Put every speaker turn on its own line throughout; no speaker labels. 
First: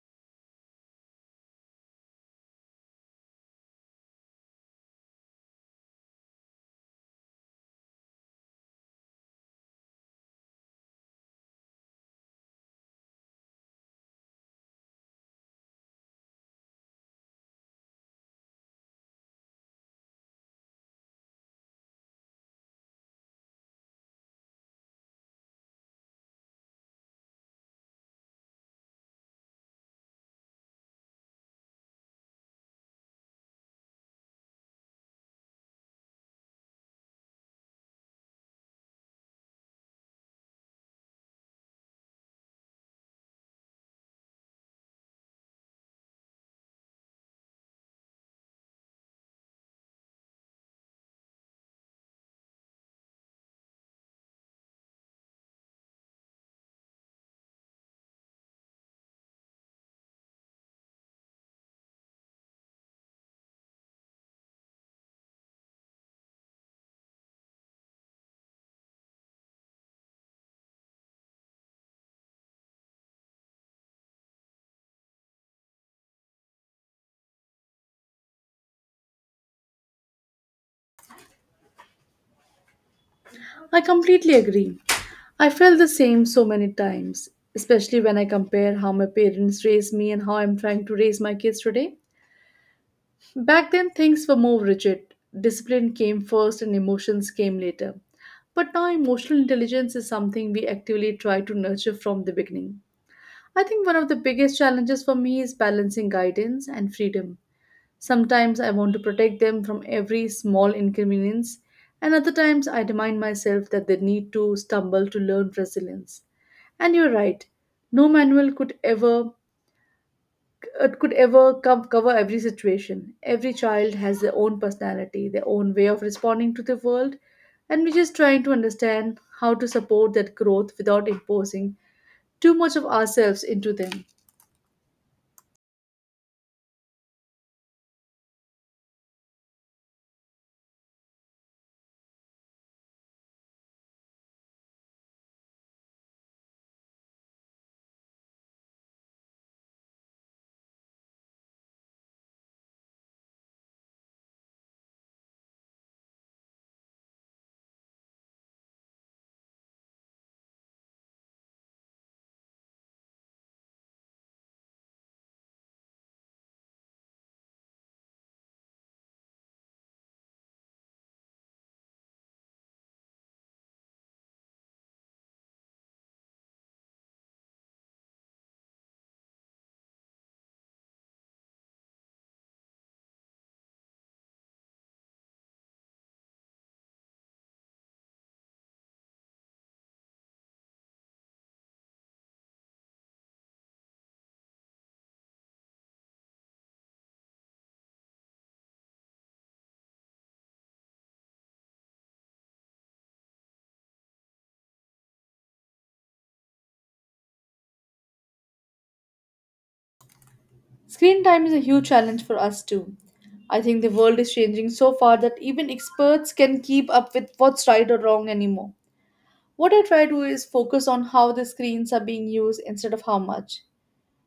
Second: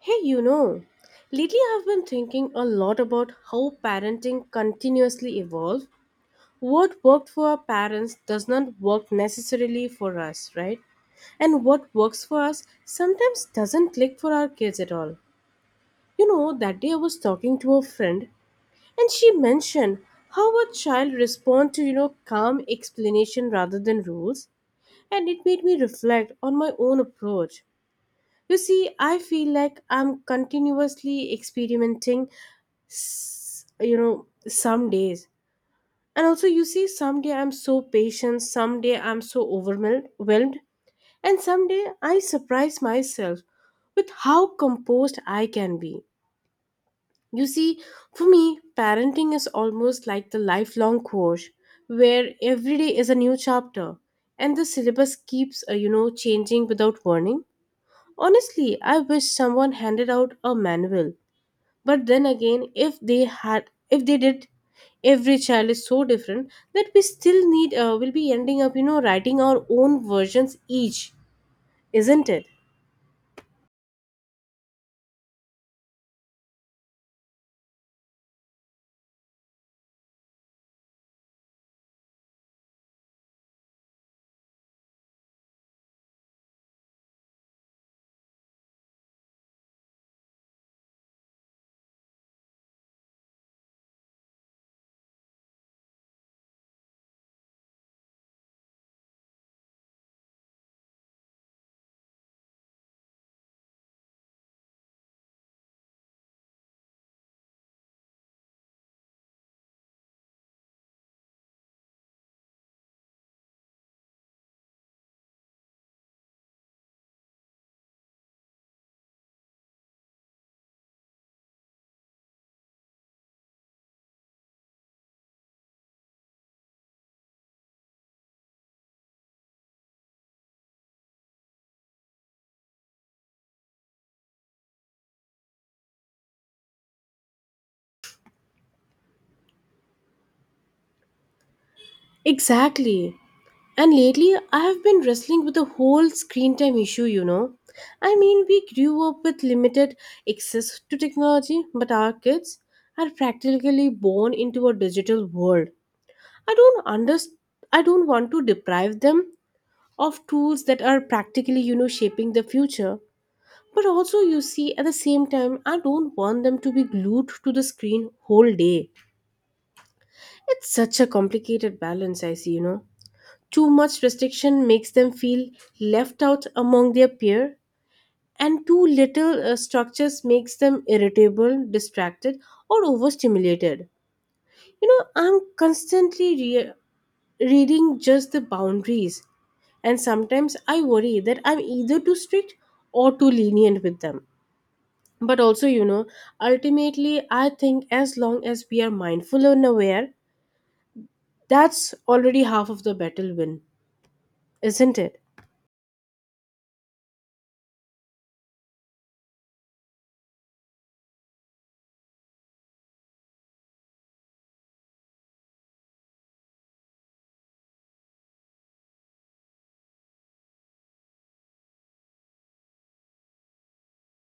Hey, lately I've been thinking a lot about how parenting continuously evolves. What worked for our parents does not work necessarily for us, right? And what works for us sometimes doesn't click for our kids at all. That day I was talking to a friend and she mentioned how a child responds to, calm explanation rather than rules. And it made me reflect on my own approach. You see, I feel like I'm continuously experimenting, some days. And also, you see, someday I'm so patient, someday I'm so overwhelmed, whelmed, and someday I surprise myself with how composed I can be. You see, for me, parenting is almost like the lifelong course where every day is a new chapter and the syllabus keeps, changing without warning. Honestly, I wish someone handed out a manual. But then again, if they did, every child is so different that we still need will be ending up writing our own versions each, isn't it?
I completely agree. I felt the same so many times, especially when I compare how my parents raised me and how I'm trying to raise my kids today. Back then, things were more rigid. Discipline came first and emotions came later. But now, emotional intelligence is something we actively try to nurture from the beginning. I think one of the biggest challenges for me is balancing guidance and freedom. Sometimes I want to protect them from every small inconvenience, and other times I remind myself that they need to stumble to learn resilience. And you're right, no manual could ever it could ever cover every situation. Every child has their own personality, their own way of responding to the world, and we're just trying to understand how to support that growth without imposing too much of ourselves into them.
Exactly. And lately I have been wrestling with the whole screen time issue. I mean, we grew up with limited access to technology, but our kids are practically born into a digital world. I don't understand. I don't want to deprive them of tools that are practically, shaping the future. But also, you see, at the same time, I don't want them to be glued to the screen whole day. It's such a complicated balance, I see, Too much restriction makes them feel left out among their peer, and too little structures makes them irritable, distracted, or overstimulated. I'm constantly reading just the boundaries. And sometimes I worry that I'm either too strict or too lenient with them. But also, ultimately, I think as long as we are mindful and aware, that's already half of the battle win, isn't it?
Screen time is a huge challenge for us too. I think the world is changing so far that even experts can keep up with what's right or wrong anymore. What I try to do is focus on how the screens are being used instead of how much.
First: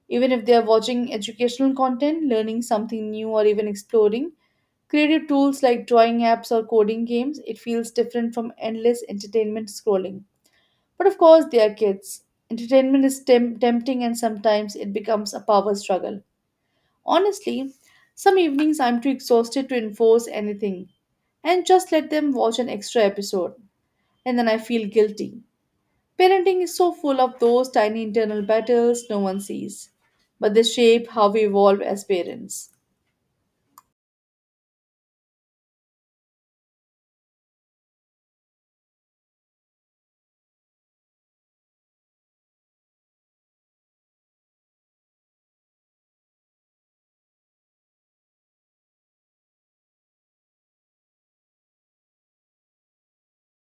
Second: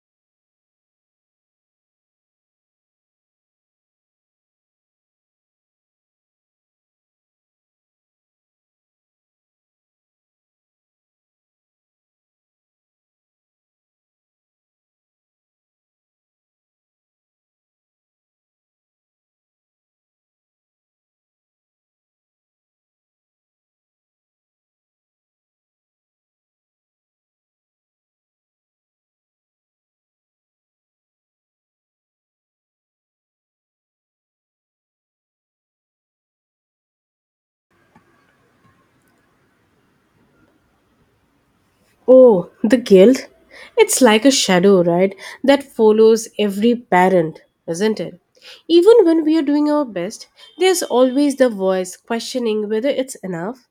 Even if they are watching educational content, learning something new, or even exploring creative tools like drawing apps or coding games, it feels different from endless entertainment scrolling. But of course, they are kids. Entertainment is tempting and sometimes it becomes a power struggle. Honestly, some evenings I'm too exhausted to enforce anything and just let them watch an extra episode, and then I feel guilty. Parenting is so full of those tiny internal battles no one sees, but they shape how we evolve as parents.
Oh, the guilt? It's like a shadow, right? That follows every parent, isn't it? Even when we are doing our best, there's always the voice questioning whether it's enough.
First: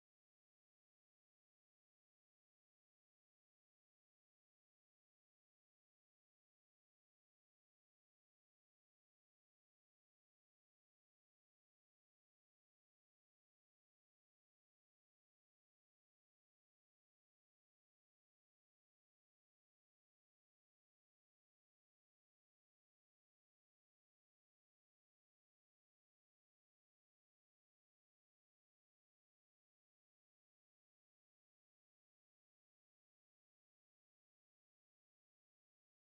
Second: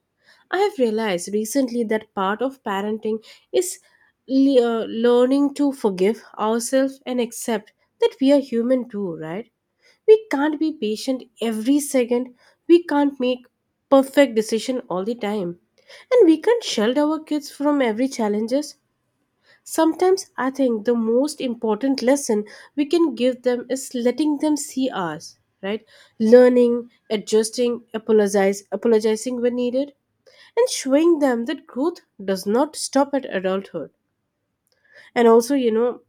I have realized recently that part of parenting is learning to forgive ourselves and accept that we are human too, right? We can't be patient every second. We can't make perfect decision all the time. And we can't shield our kids from every challenges. Sometimes I think the most important lesson we can give them is letting them see us, right? Learning, adjusting, apologizing when needed, and showing them that growth does not stop at adulthood. And also,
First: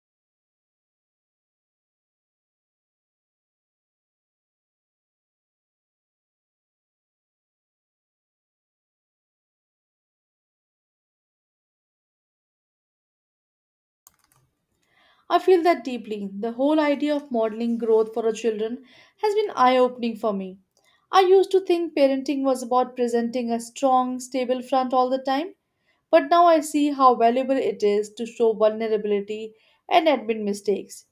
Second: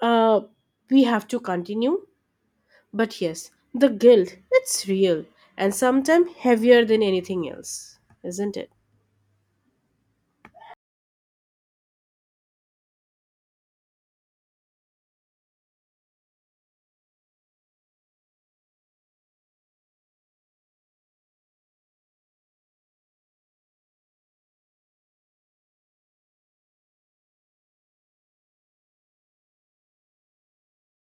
uh, we have to continue. But yes, the guilt, it's real and sometimes heavier than anything else, isn't it?
I feel that deeply. The whole idea of modeling growth for our children has been eye opening for me. I used to think parenting was about presenting a strong, stable front all the time, but now I see how valuable it is to show vulnerability and admit mistakes.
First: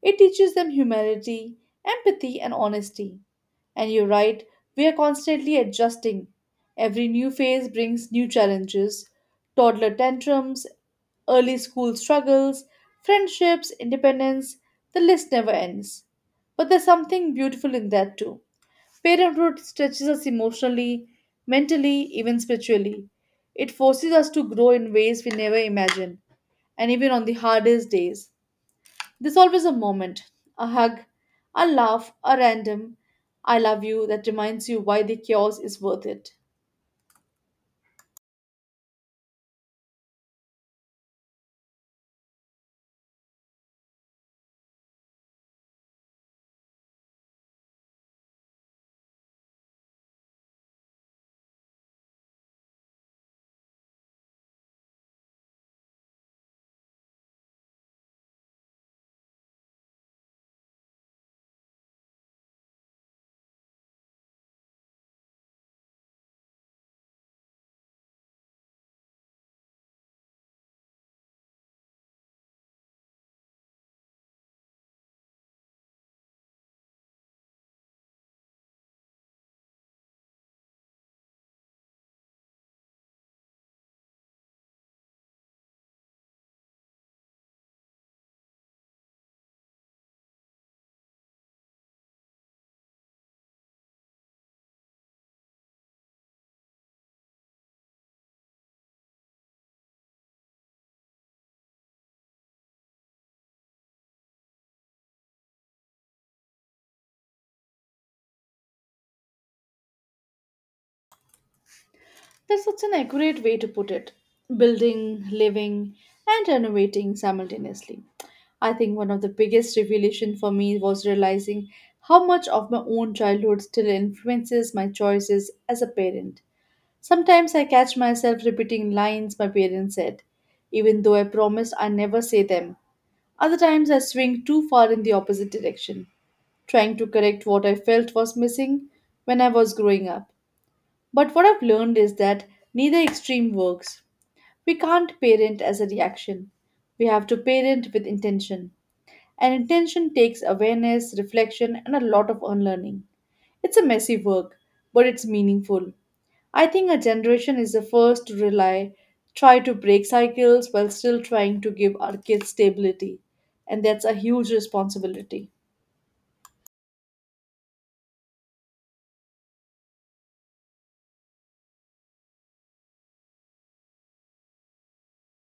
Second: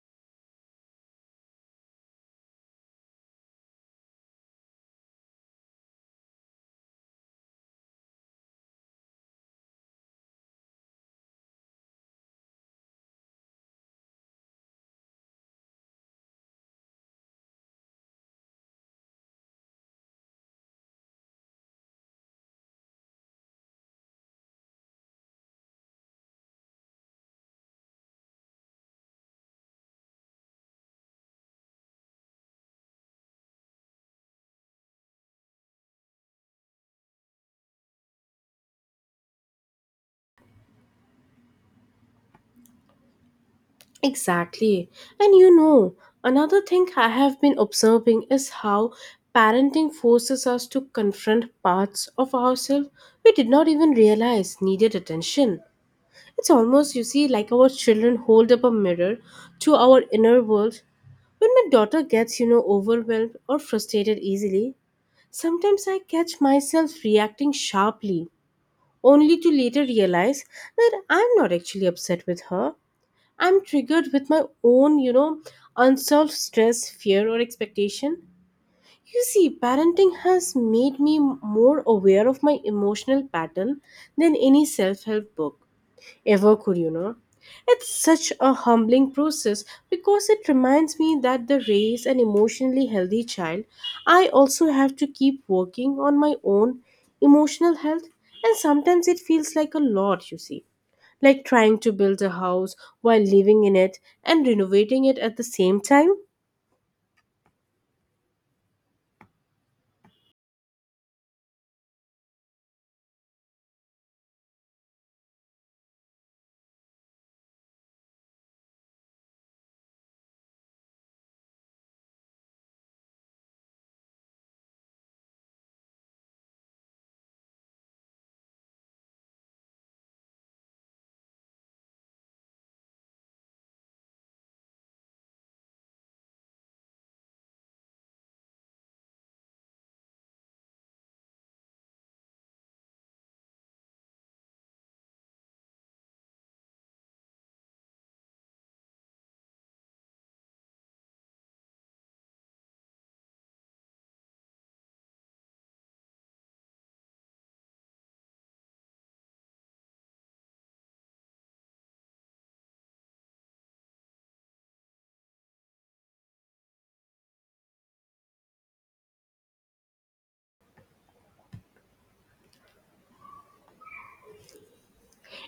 It teaches them humility, empathy, and honesty. And you're right, we are constantly adjusting. Every new phase brings new challenges toddler tantrums, early school struggles, friendships, independence, the list never ends. But there's something beautiful in that too. Parenthood stretches us emotionally, mentally, even spiritually. It forces us to grow in ways we never imagined, and even on the hardest days, there's always a moment, a hug, a laugh, a random I love you that reminds you why the chaos is worth it.
Exactly. And you know, another thing I have been observing is how parenting forces us to confront parts of ourselves we did not even realize needed attention. It's almost, you see, like our children hold up a mirror to our inner world. When my daughter gets, overwhelmed or frustrated easily, sometimes I catch myself reacting sharply, only to later realize that I'm not actually upset with her. I'm triggered with my own, unsolved stress, fear, or expectation. You see, parenting has made me more aware of my emotional pattern than any self help book ever could, It's such a humbling process because it reminds me that to raise an emotionally healthy child, I also have to keep working on my own emotional health, and sometimes it feels like a lot, you see. Like trying to build a house while living in it and renovating it at the same time?
That's such an accurate way to put it. Building, living, and renovating simultaneously. I think one of the biggest revelation for me was realizing how much of my own childhood still influences my choices as a parent. Sometimes I catch myself repeating lines my parents said, even though I promised I never say them. Other times I swing too far in the opposite direction, trying to correct what I felt was missing when I was growing up. But what I've learned is that neither extreme works. We can't parent as a reaction. We have to parent with intention. And intention takes awareness, reflection, and a lot of unlearning. It's a messy work, but it's meaningful. I think a generation is the first to rely, try to break cycles while still trying to give our kids stability. And that's a huge responsibility.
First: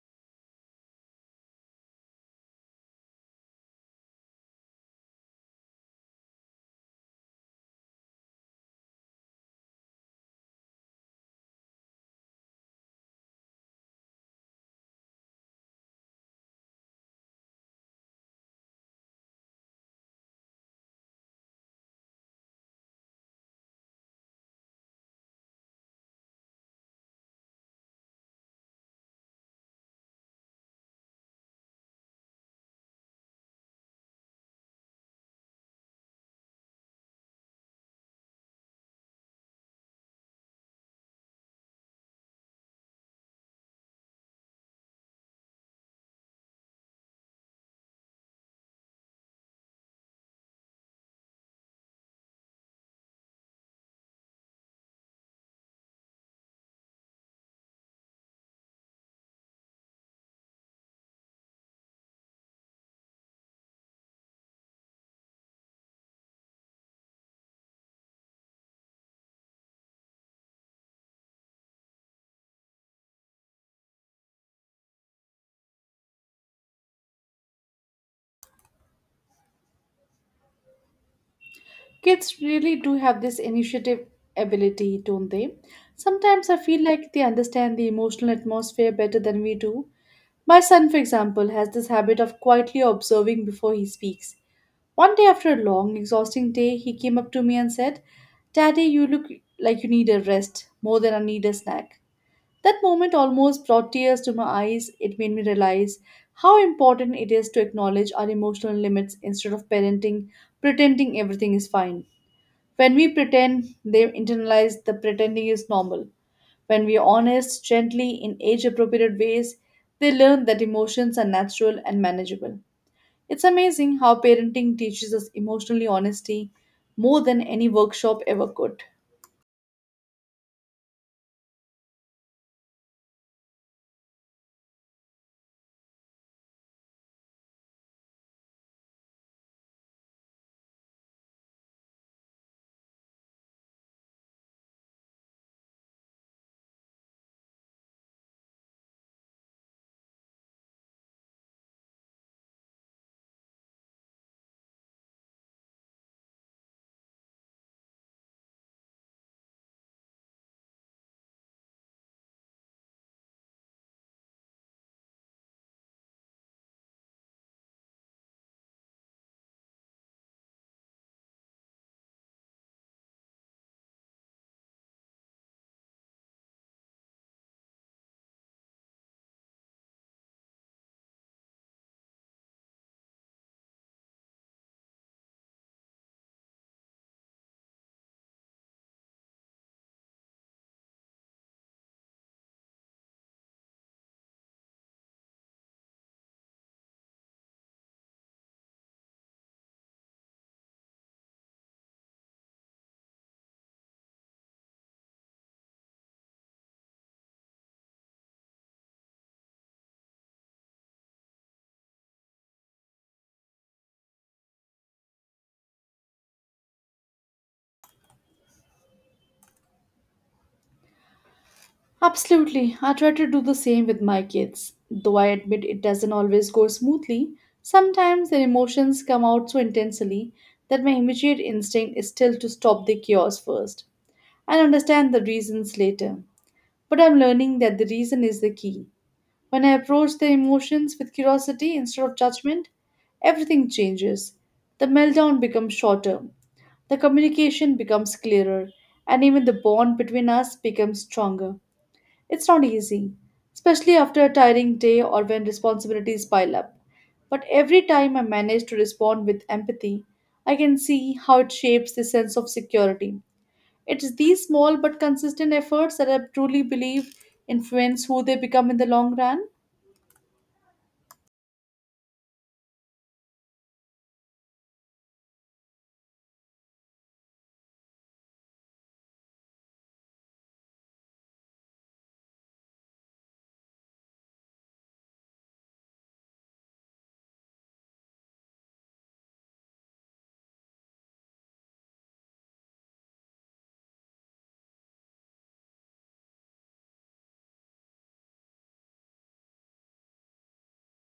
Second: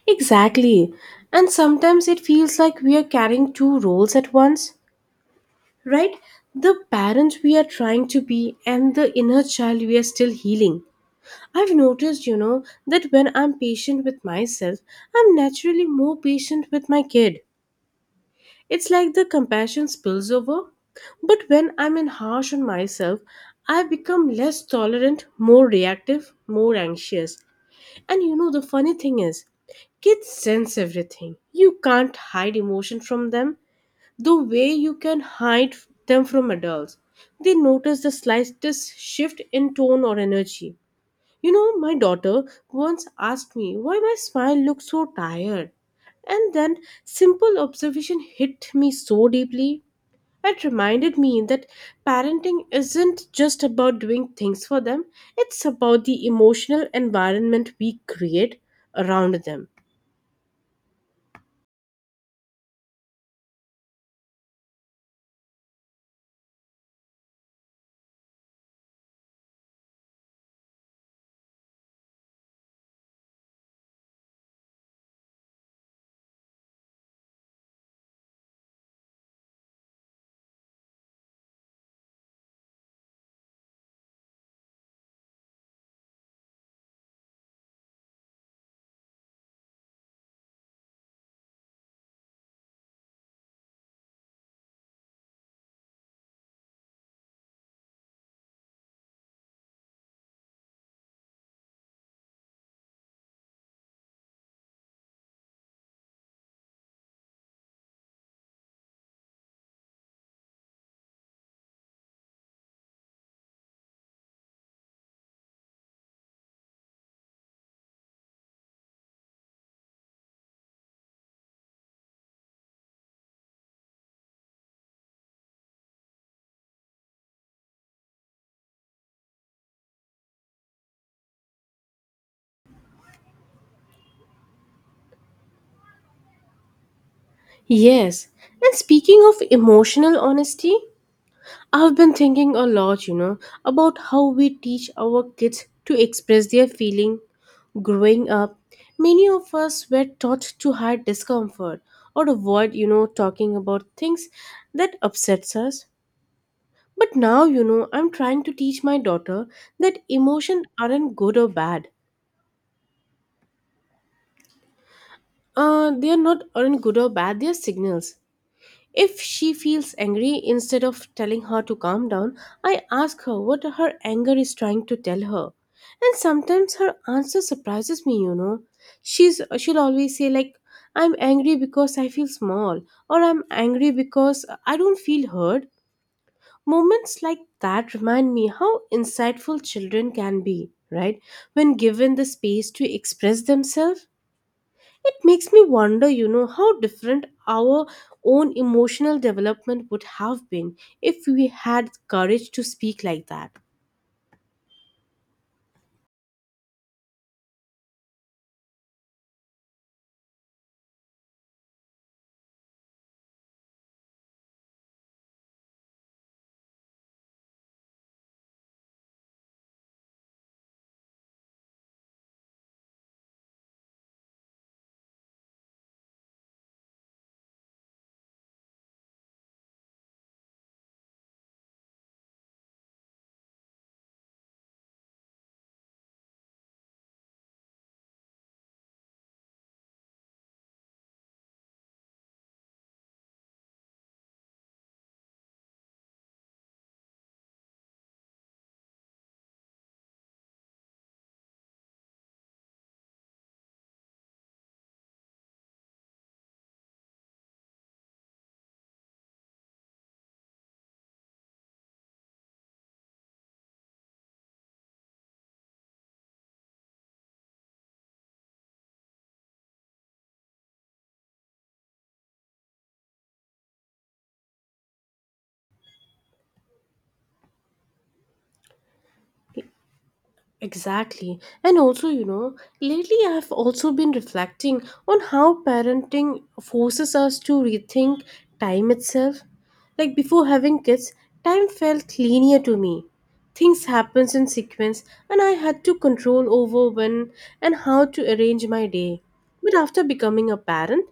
Exactly. And sometimes it feels like we are carrying two roles at once, right? The parents we are trying to be and the inner child we are still healing. I've noticed, that when I'm patient with myself, I'm naturally more patient with my kid. It's like the compassion spills over. But when I'm in harsh on myself, I become less tolerant, more reactive, more anxious. And you know, the funny thing is, kids sense everything. You can't hide emotion from them the way you can hide them from adults. They notice the slightest shift in tone or energy. My daughter once asked me why my smile looks so tired. And then simple observation hit me so deeply. It reminded me that parenting isn't just about doing things for them, it's about the emotional environment we create around them.
Kids really do have this initiative ability, don't they? Sometimes I feel like they understand the emotional atmosphere better than we do. My son, for example, has this habit of quietly observing before he speaks. One day after a long, exhausting day, he came up to me and said, Daddy, you look like you need a rest more than I need a snack. That moment almost brought tears to my eyes. It made me realize how important it is to acknowledge our emotional limits instead of parenting, pretending everything is fine. When we pretend, they internalize the pretending is normal. When we are honest, gently, in age appropriate ways, they learn that emotions are natural and manageable. It's amazing how parenting teaches us emotionally honesty more than any workshop ever could.
Yes, and speaking of emotional honesty, I've been thinking a lot, about how we teach our kids to express their feeling. Growing up, many of us were taught to hide discomfort or avoid, talking about things that upsets us. But now, I'm trying to teach my daughter that emotion aren't good or bad. They are not aren't good or bad, they are signals. If she feels angry, instead of telling her to calm down, I ask her what her anger is trying to tell her. And sometimes her answer surprises me, she'll always say like I'm angry because I feel small or I'm angry because I don't feel heard. Moments like that remind me how insightful children can be, right? When given the space to express themselves. It makes me wonder, how different our own emotional development would have been if we had courage to speak like that.
Absolutely. I try to do the same with my kids. Though I admit it doesn't always go smoothly, sometimes their emotions come out so intensely that my immediate instinct is still to stop the chaos first and understand the reasons later. But I'm learning that the reason is the key. When I approach the emotions with curiosity instead of judgment, everything changes. The meltdown becomes shorter, the communication becomes clearer, and even the bond between us becomes stronger. It's not easy, especially after a tiring day or when responsibilities pile up. But every time I manage to respond with empathy, I can see how it shapes the sense of security. It's these small but consistent efforts that I truly believe influence who they become in the long run.
Exactly. And also, lately I've also been reflecting on how parenting forces us to rethink time itself. Like before having kids, time felt linear to me. Things happens in sequence and I had to control over when and how to arrange my day. But after becoming a parent,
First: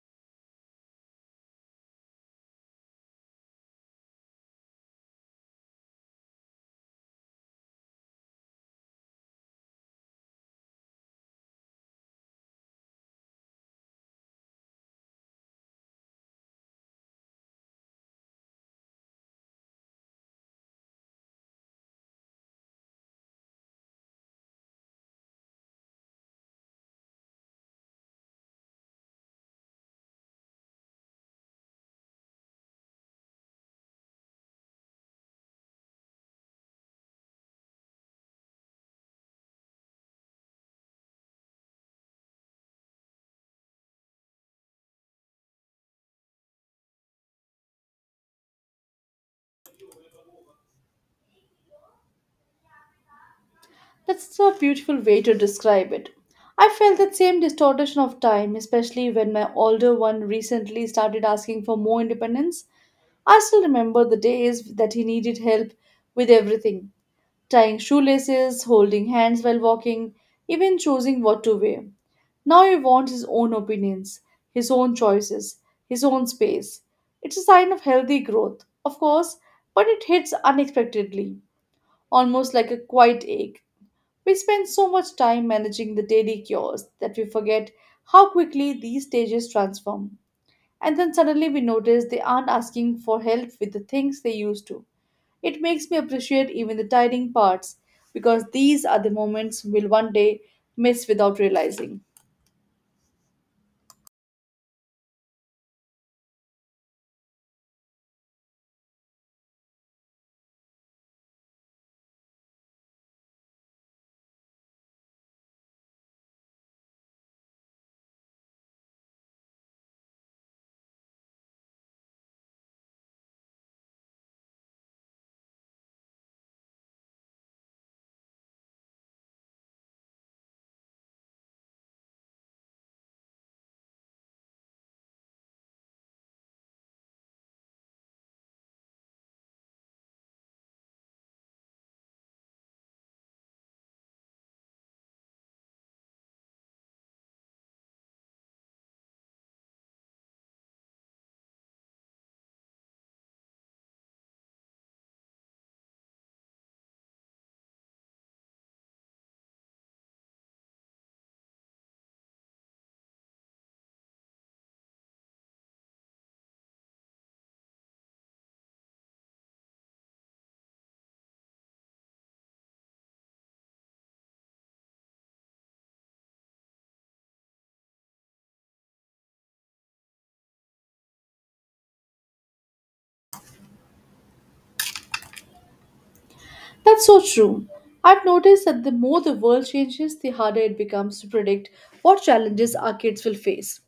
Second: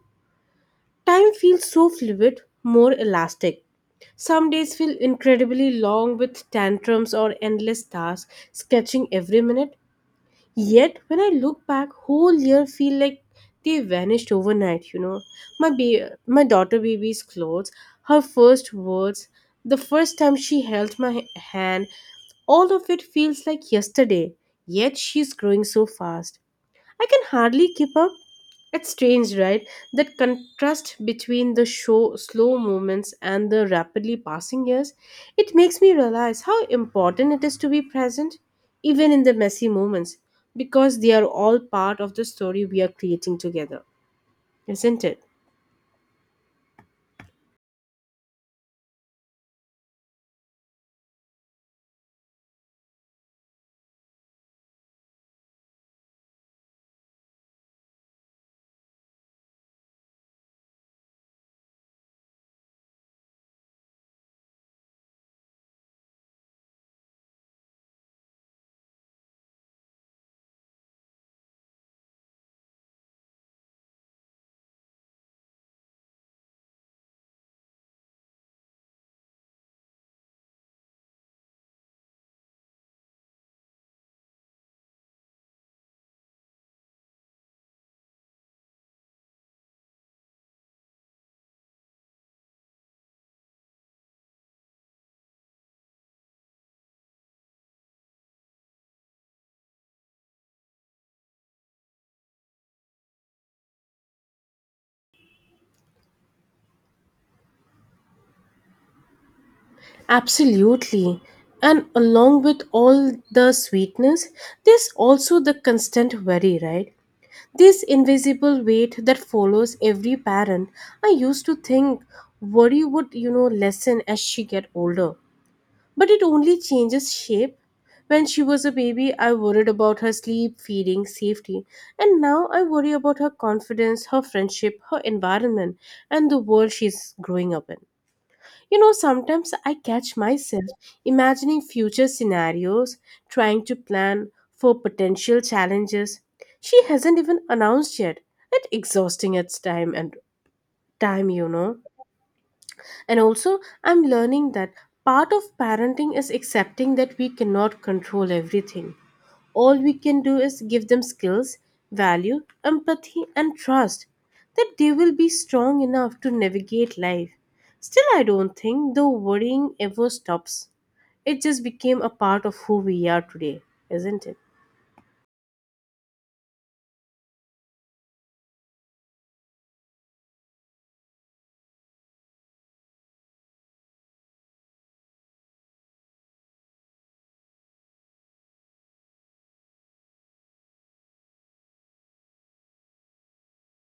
time feels so fluid, more elastic. Some days feel incredibly long with tantrums or endless tasks, sketching every minute. Yet, when I look back, whole year feel like they vanished overnight, my daughter baby's clothes, her first words, the first time she held my hand, all of it feels like yesterday. Yet she's growing so fast. I can hardly keep up. It's strange, right? That contrast between the show slow movements and the rapidly passing years. It makes me realize how important it is to be present, even in the messy moments, because they are all part of the story we are creating together, isn't it?
That's a beautiful way to describe it. I felt that same distortion of time, especially when my older one recently started asking for more independence. I still remember the days that he needed help with everything tying shoelaces, holding hands while walking, even choosing what to wear. Now he wants his own opinions, his own choices, his own space. It's a sign of healthy growth, of course, but it hits unexpectedly, almost like a quiet ache. We spend so much time managing the daily chores that we forget how quickly these stages transform. And then suddenly we notice they aren't asking for help with the things they used to. It makes me appreciate even the tiring parts because these are the moments we'll one day miss without realizing.
Absolutely. And along with all the sweetness, there's also the constant worry, right? This invisible weight that follows every parent. I used to think worry would, lessen as she get older. But it only changes shape. When she was a baby, I worried about her sleep, feeding, safety. And now I worry about her confidence, her friendship, her environment, and the world she's growing up in. Sometimes I catch myself imagining future scenarios, trying to plan for potential challenges she hasn't even announced yet. It's exhausting at time, And also, I'm learning that part of parenting is accepting that we cannot control everything. All we can do is give them skills, value, empathy, and trust that they will be strong enough to navigate life. Still, I don't think the worrying ever stops. It just became a part of who we are today, isn't it?
That's so true. I've noticed that the more the world changes, the harder it becomes to predict what challenges our kids will face.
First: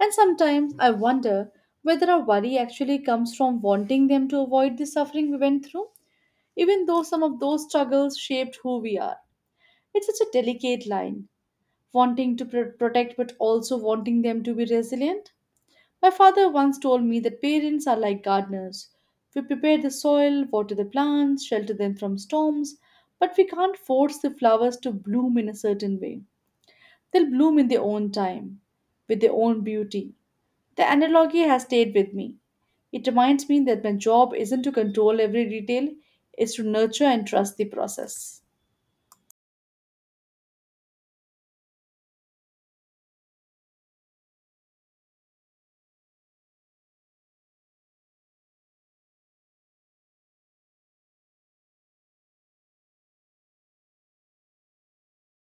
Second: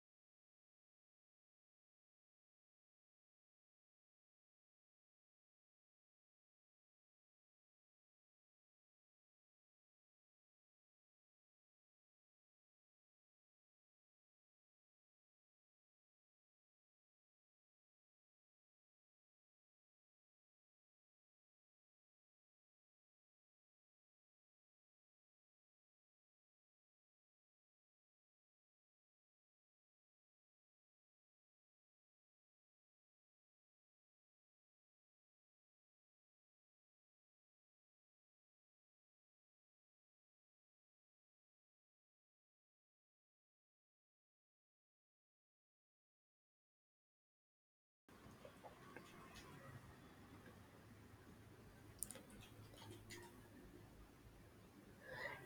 And sometimes I wonder whether our worry actually comes from wanting them to avoid the suffering we went through, even though some of those struggles shaped who we are. It's such a delicate line, wanting to protect but also wanting them to be resilient. My father once told me that parents are like gardeners. We prepare the soil, water the plants, shelter them from storms, but we can't force the flowers to bloom in a certain way. They'll bloom in their own time, with their own beauty. The analogy has stayed with me. It reminds me that my job isn't to control every detail, it's to nurture and trust the process.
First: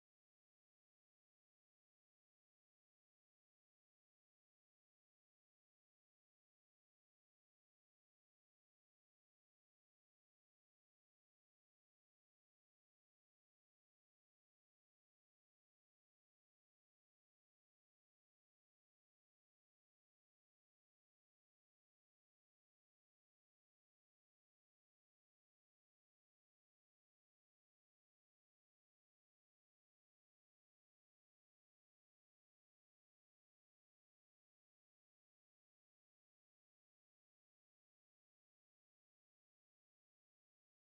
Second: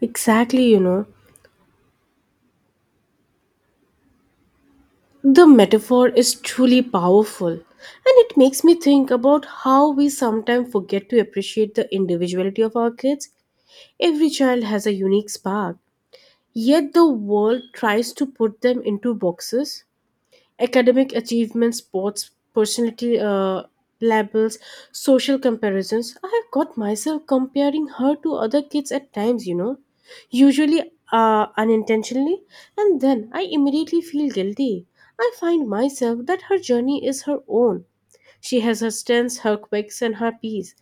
Exactly, The metaphor is truly powerful, and it makes me think about how we sometimes forget to appreciate the individuality of our kids. Every child has a unique spark, yet the world tries to put them into boxes, academic achievements, sports, personality labels, social comparisons. I have got myself comparing her to other kids at times, usually unintentionally, and then I immediately feel guilty. I find myself that her journey is her own. She has her strengths, her quirks, and her peace.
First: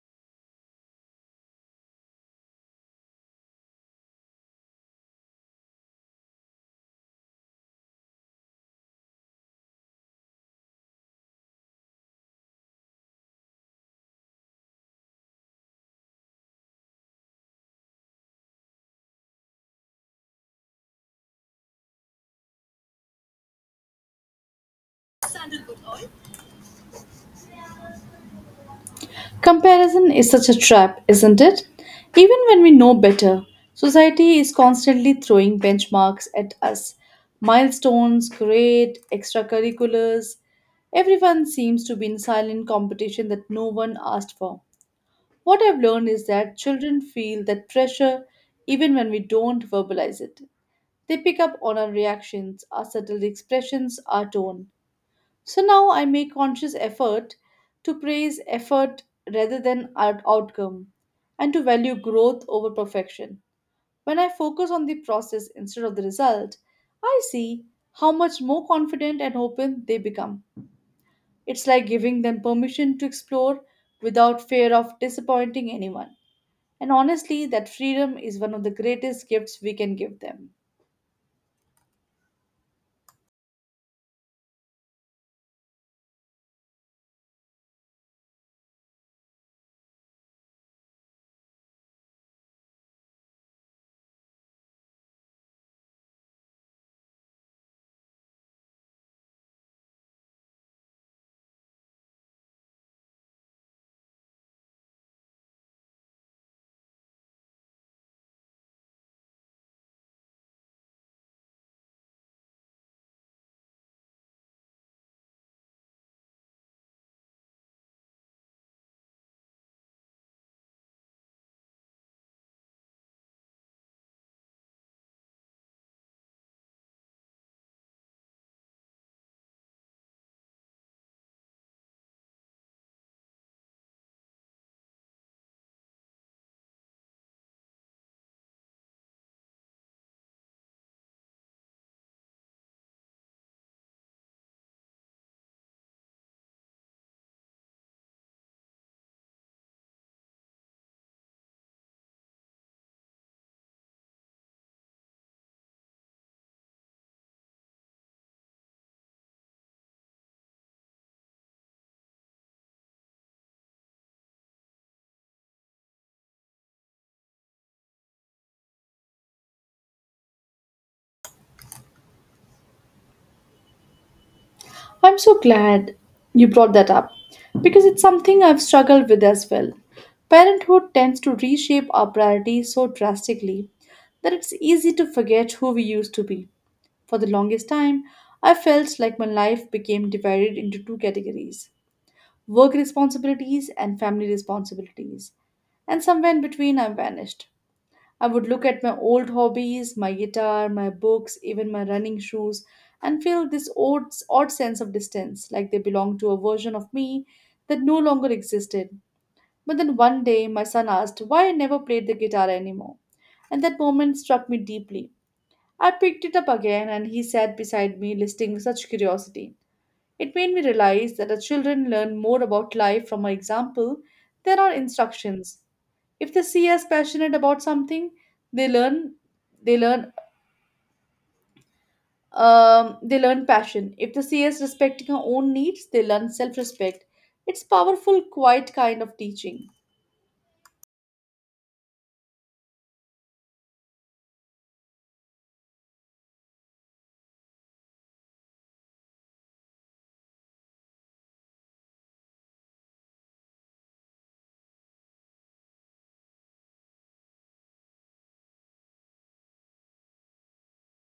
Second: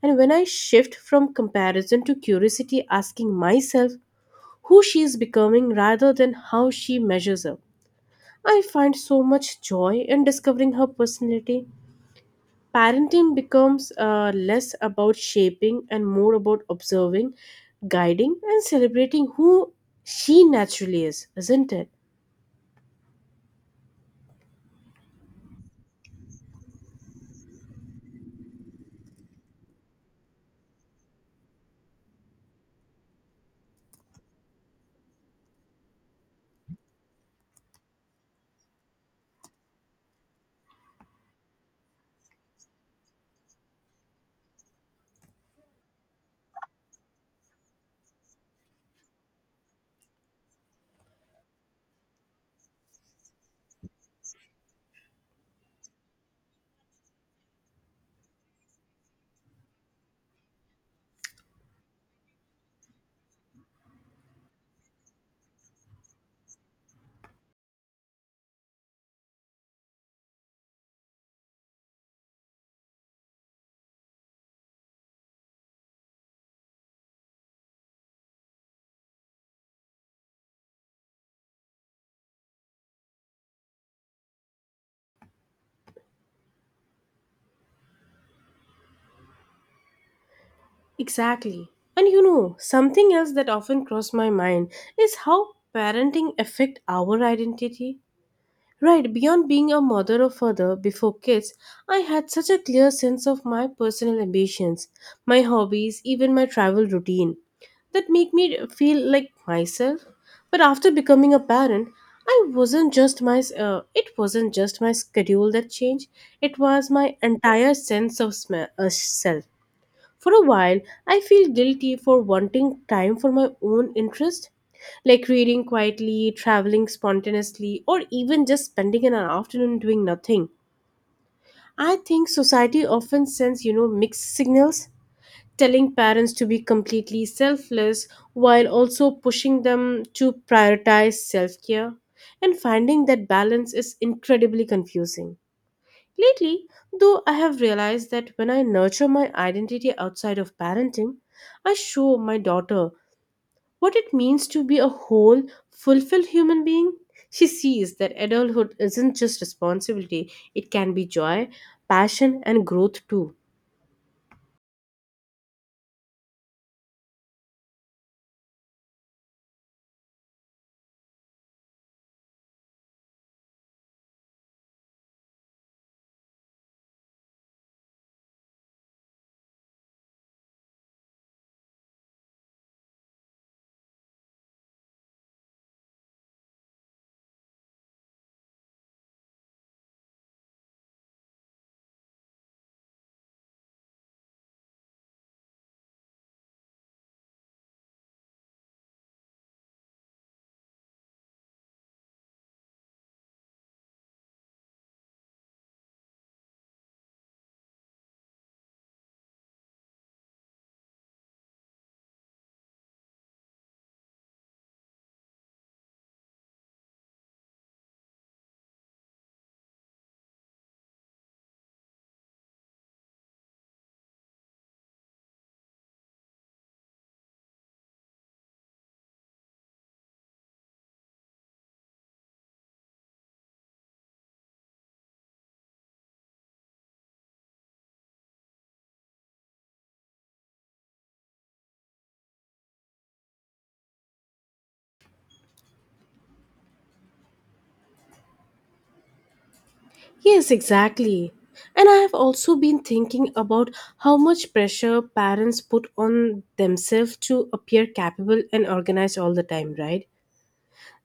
And when I shift from comparison to curiosity, asking myself, who she is becoming rather than how she measures up, I find so much joy in discovering her personality. Parenting becomes less about shaping and more about observing, guiding, and celebrating who she naturally is, isn't it?
Comparison is such a trap, isn't it? Even when we know better, society is constantly throwing benchmarks at us. Milestones, grade, extracurriculars. Everyone seems to be in silent competition that no one asked for. What I've learned is that children feel that pressure even when we don't verbalize it. They pick up on our reactions, our subtle expressions, our tone. So now I make conscious effort to praise effort rather than outcome and to value growth over perfection. When I focus on the process instead of the result, I see how much more confident and open they become. It's like giving them permission to explore without fear of disappointing anyone. And honestly, that freedom is one of the greatest gifts we can give them.
Exactly. And you know, something else that often crosses my mind is how parenting affect our identity. Right, beyond being a mother or father before kids, I had such a clear sense of my personal ambitions, my hobbies, even my travel routine that make me feel like myself. But after becoming a parent, I wasn't just my it wasn't just my schedule that changed, it was my entire sense of self. For a while, I feel guilty for wanting time for my own interest like reading quietly, traveling spontaneously, or even just spending an afternoon doing nothing. I think society often sends, mixed signals, telling parents to be completely selfless while also pushing them to prioritize self care. And finding that balance is incredibly confusing. Lately, though, I have realized that when I nurture my identity outside of parenting, I show my daughter what it means to be a whole, fulfilled human being. She sees that adulthood isn't just responsibility, it can be joy, passion, and growth too.
I'm so glad you brought that up because it's something I've struggled with as well. Parenthood tends to reshape our priorities so drastically that it's easy to forget who we used to be. For the longest time, I felt like my life became divided into two categories work responsibilities and family responsibilities. And somewhere in between, I vanished. I would look at my old hobbies, my guitar, my books, even my running shoes, and feel this odd sense of distance, like they belong to a version of me that no longer existed. But then one day, my son asked why I never played the guitar anymore, and that moment struck me deeply. I picked it up again, and he sat beside me, listening with such curiosity. It made me realize that our children learn more about life from our example than our instructions. If they see us passionate about something they learn they learn they learn passion. If they see us respecting our own needs, they learn self-respect. It's powerful quiet kind of teaching.
Yes, exactly. And I have also been thinking about how much pressure parents put on themselves to appear capable and organized all the time, right?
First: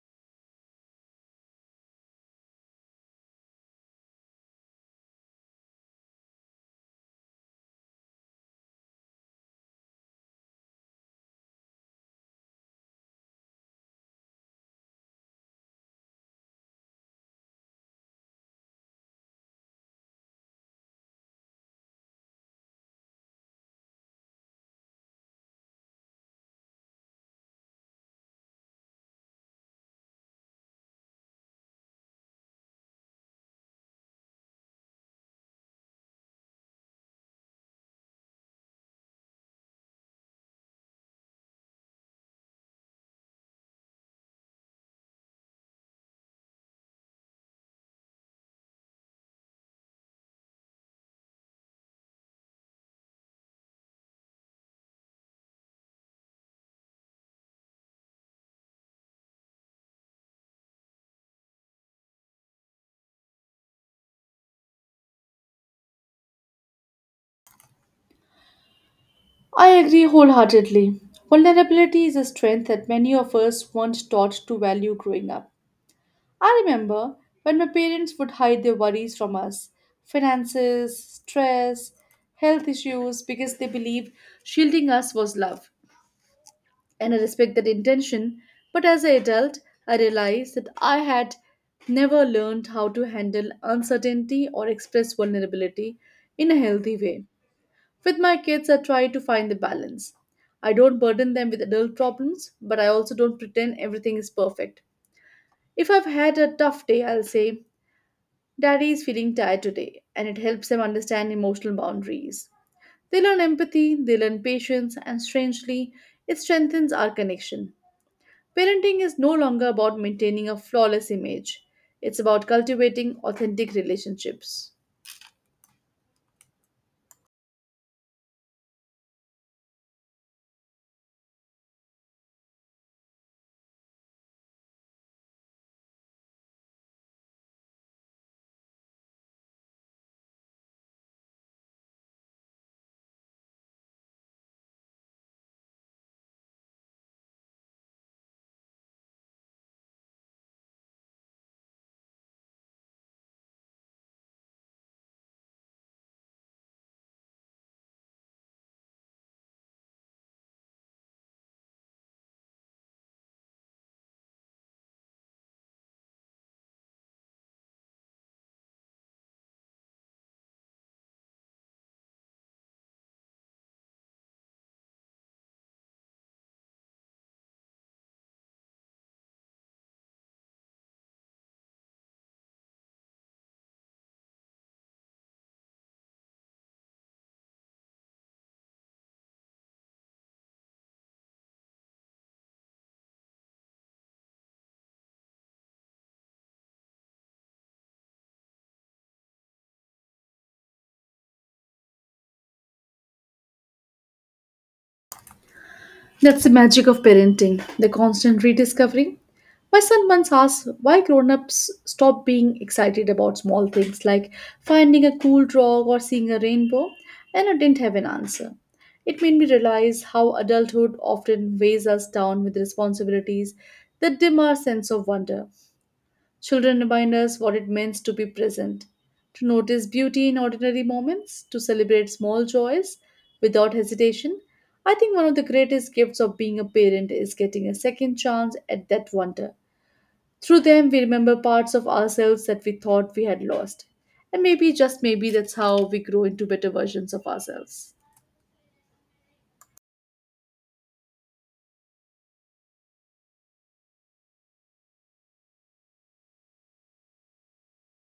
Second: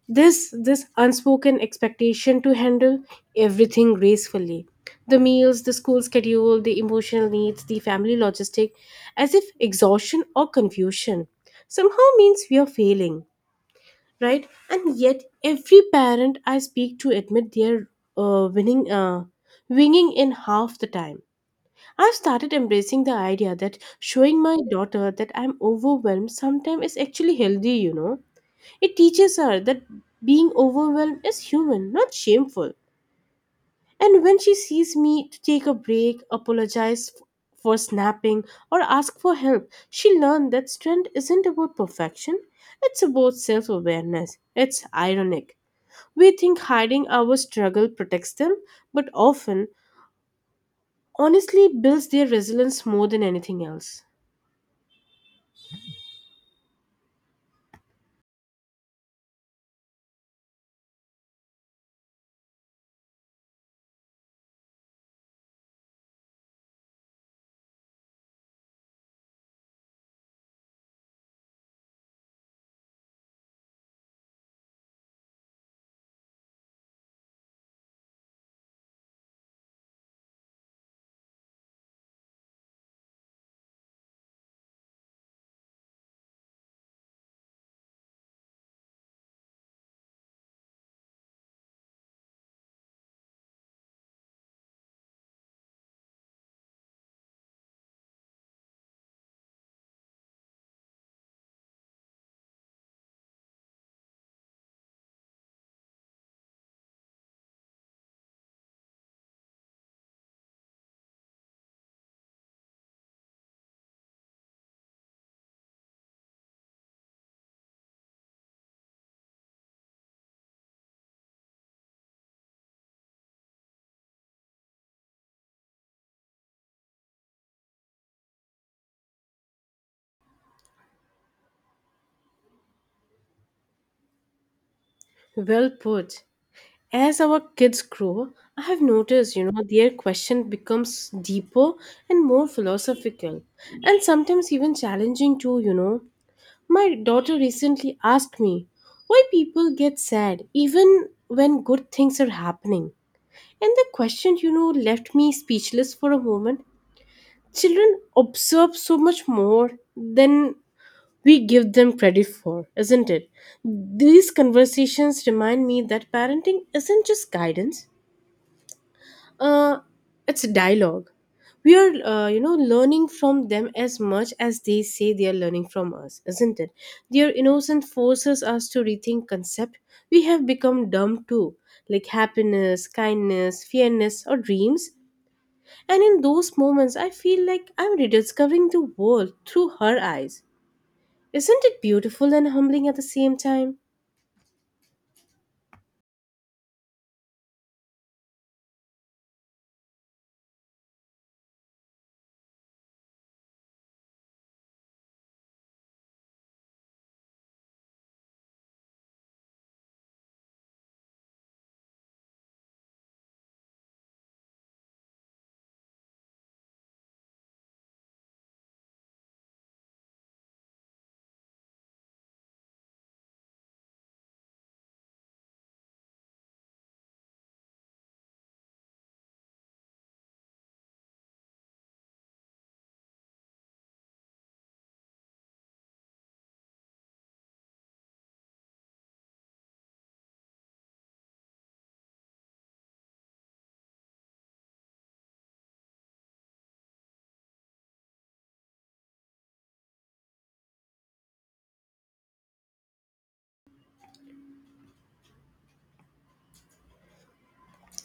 This unspoken expectation to handle everything gracefully. The meals, the school schedule, the emotional needs, the family logistic, as if exhaustion or confusion somehow means we are failing, right? And yet every parent I speak to admit they're winning winging in half the time. I've started embracing the idea that showing my daughter that I'm overwhelmed sometimes is actually healthy. It teaches her that being overwhelmed is human, not shameful. And when she sees me to take a break, apologize for snapping, or ask for help, she learned that strength isn't about perfection, it's about self awareness. It's ironic. We think hiding our struggle protects them, but often, honestly, builds their resilience more than anything else.
I agree wholeheartedly. Vulnerability is a strength that many of us weren't taught to value growing up. I remember when my parents would hide their worries from us, finances stress, health issues, because they believed shielding us was love, and I respect that intention. But as an adult, I realized that I had never learned how to handle uncertainty or express vulnerability in a healthy way. With my kids, I try to find the balance. I don't burden them with adult problems, but I also don't pretend everything is perfect. If I've had a tough day, I'll say, Daddy is feeling tired today, and it helps them understand emotional boundaries. They learn empathy, they learn patience, and strangely, it strengthens our connection. Parenting is no longer about maintaining a flawless image. It's about cultivating authentic relationships.
Well put. As our kids grow, I have noticed, their question becomes deeper and more philosophical and sometimes even challenging too, My daughter recently asked me why people get sad even when good things are happening. And the question, left me speechless for a moment. Children observe so much more than we give them credit for, isn't it? These conversations remind me that parenting isn't just guidance, uh, it's a dialogue. We are, learning from them as much as they say they are learning from us, isn't it? Their innocence forces us to rethink concept we have become dumb to, like happiness, kindness, fairness, or dreams. And in those moments, I feel like I'm rediscovering the world through her eyes. Isn't it beautiful and humbling at the same time?
That's the magic of parenting, the constant rediscovery. My son once asked why grown ups stop being excited about small things like finding a cool dog or seeing a rainbow, and I didn't have an answer. It made me realize how adulthood often weighs us down with responsibilities that dim our sense of wonder. Children remind us what it means to be present, to notice beauty in ordinary moments, to celebrate small joys without hesitation. I think one of the greatest gifts of being a parent is getting a second chance at that wonder. Through them, we remember parts of ourselves that we thought we had lost. And maybe, just maybe, that's how we grow into better versions of ourselves.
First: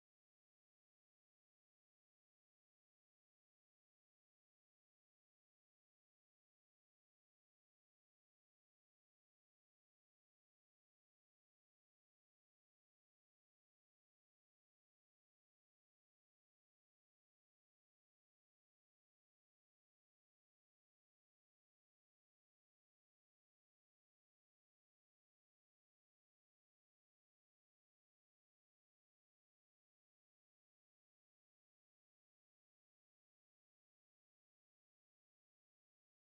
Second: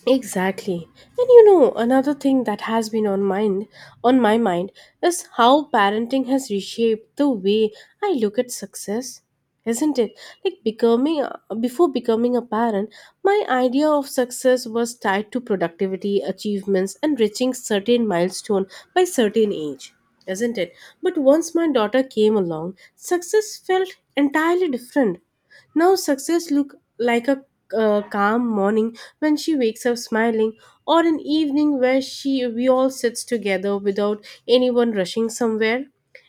Exactly. And you know, another thing that has been on my mind is how parenting has reshaped the way I look at success. Isn't it? Like becoming before becoming a parent, my idea of success was tied to productivity, achievements and reaching certain milestone by certain age. Isn't it? But once my daughter came along, success felt entirely different. Now success look like a calm morning when she wakes up smiling or an evening where she we all sits together without anyone rushing somewhere.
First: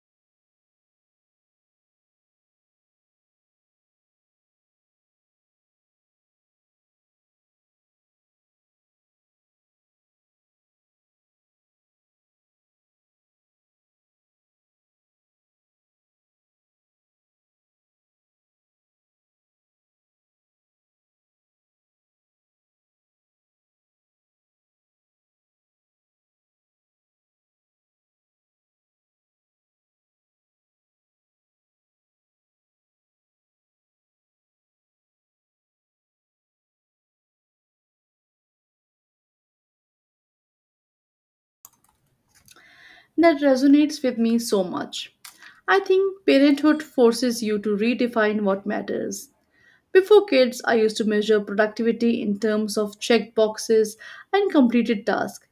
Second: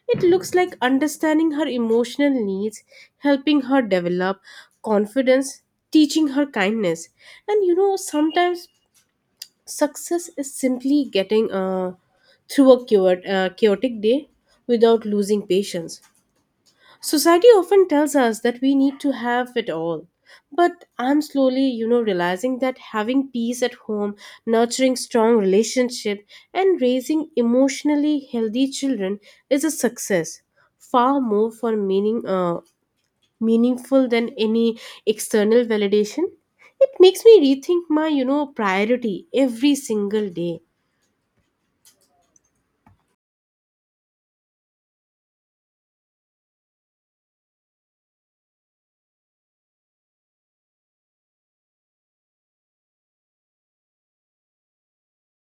It looks like understanding her emotional needs, helping her develop confidence, teaching her kindness. And you know sometimes success is simply getting chaotic day without losing patience. Society often tells us that we need to have it all. But I'm slowly, realizing that having peace at home, nurturing strong relationship, and raising emotionally healthy children is a success, far more meaningful than any external validation. It makes me rethink my, priority every single day.
That resonates with me so much. I think parenthood forces you to redefine what matters. Before kids, I used to measure productivity in terms of checked boxes and completed tasks.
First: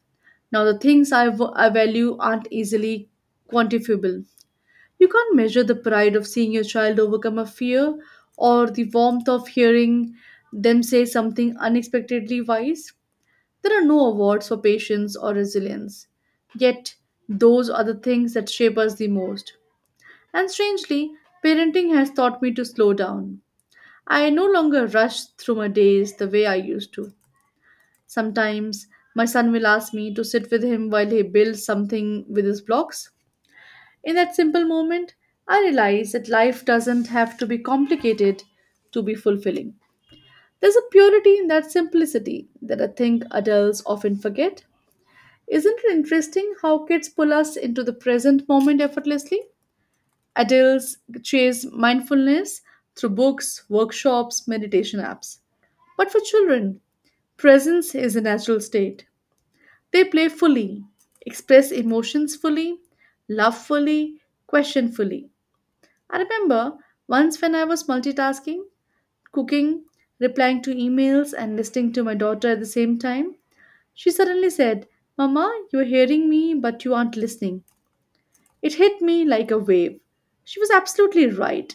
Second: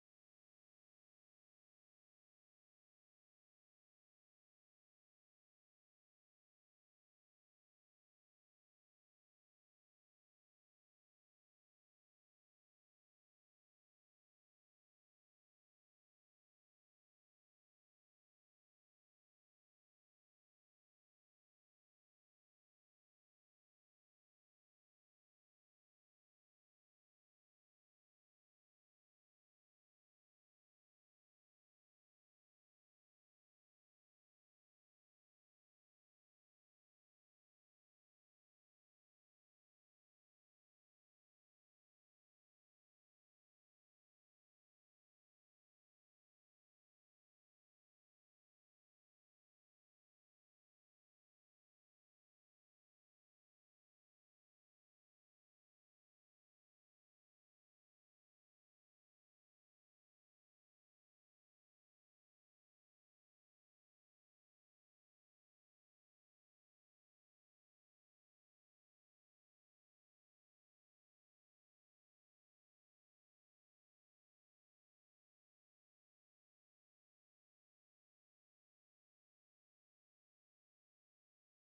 Now, the things I value aren't easily quantifiable. You can't measure the pride of seeing your child overcome a fear or the warmth of hearing them say something unexpectedly wise. There are no awards for patience or resilience. Yet, those are the things that shape us the most. And strangely, parenting has taught me to slow down. I no longer rush through my days the way I used to. Sometimes my son will ask me to sit with him while he builds something with his blocks. In that simple moment, I realize that life doesn't have to be complicated to be fulfilling. There's a purity in that simplicity that I think adults often forget. Isn't it interesting how kids pull us into the present moment effortlessly? Adults chase mindfulness through books, workshops, meditation apps. But for children, presence is a natural state. They play fully, express emotions fully, love fully, question fully. I remember once when I was multitasking, cooking, replying to emails, and listening to my daughter at the same time. She suddenly said, Mama, you're hearing me, but you aren't listening. It hit me like a wave. She was absolutely right.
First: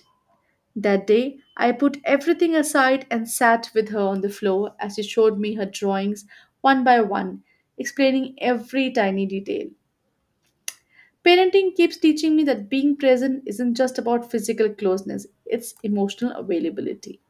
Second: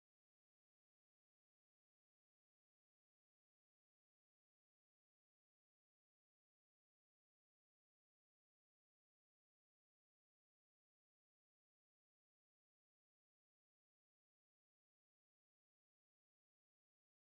That day, I put everything aside and sat with her on the floor as she showed me her drawings one by one, explaining every tiny detail. Parenting keeps teaching me that being present isn't just about physical closeness, it's emotional availability.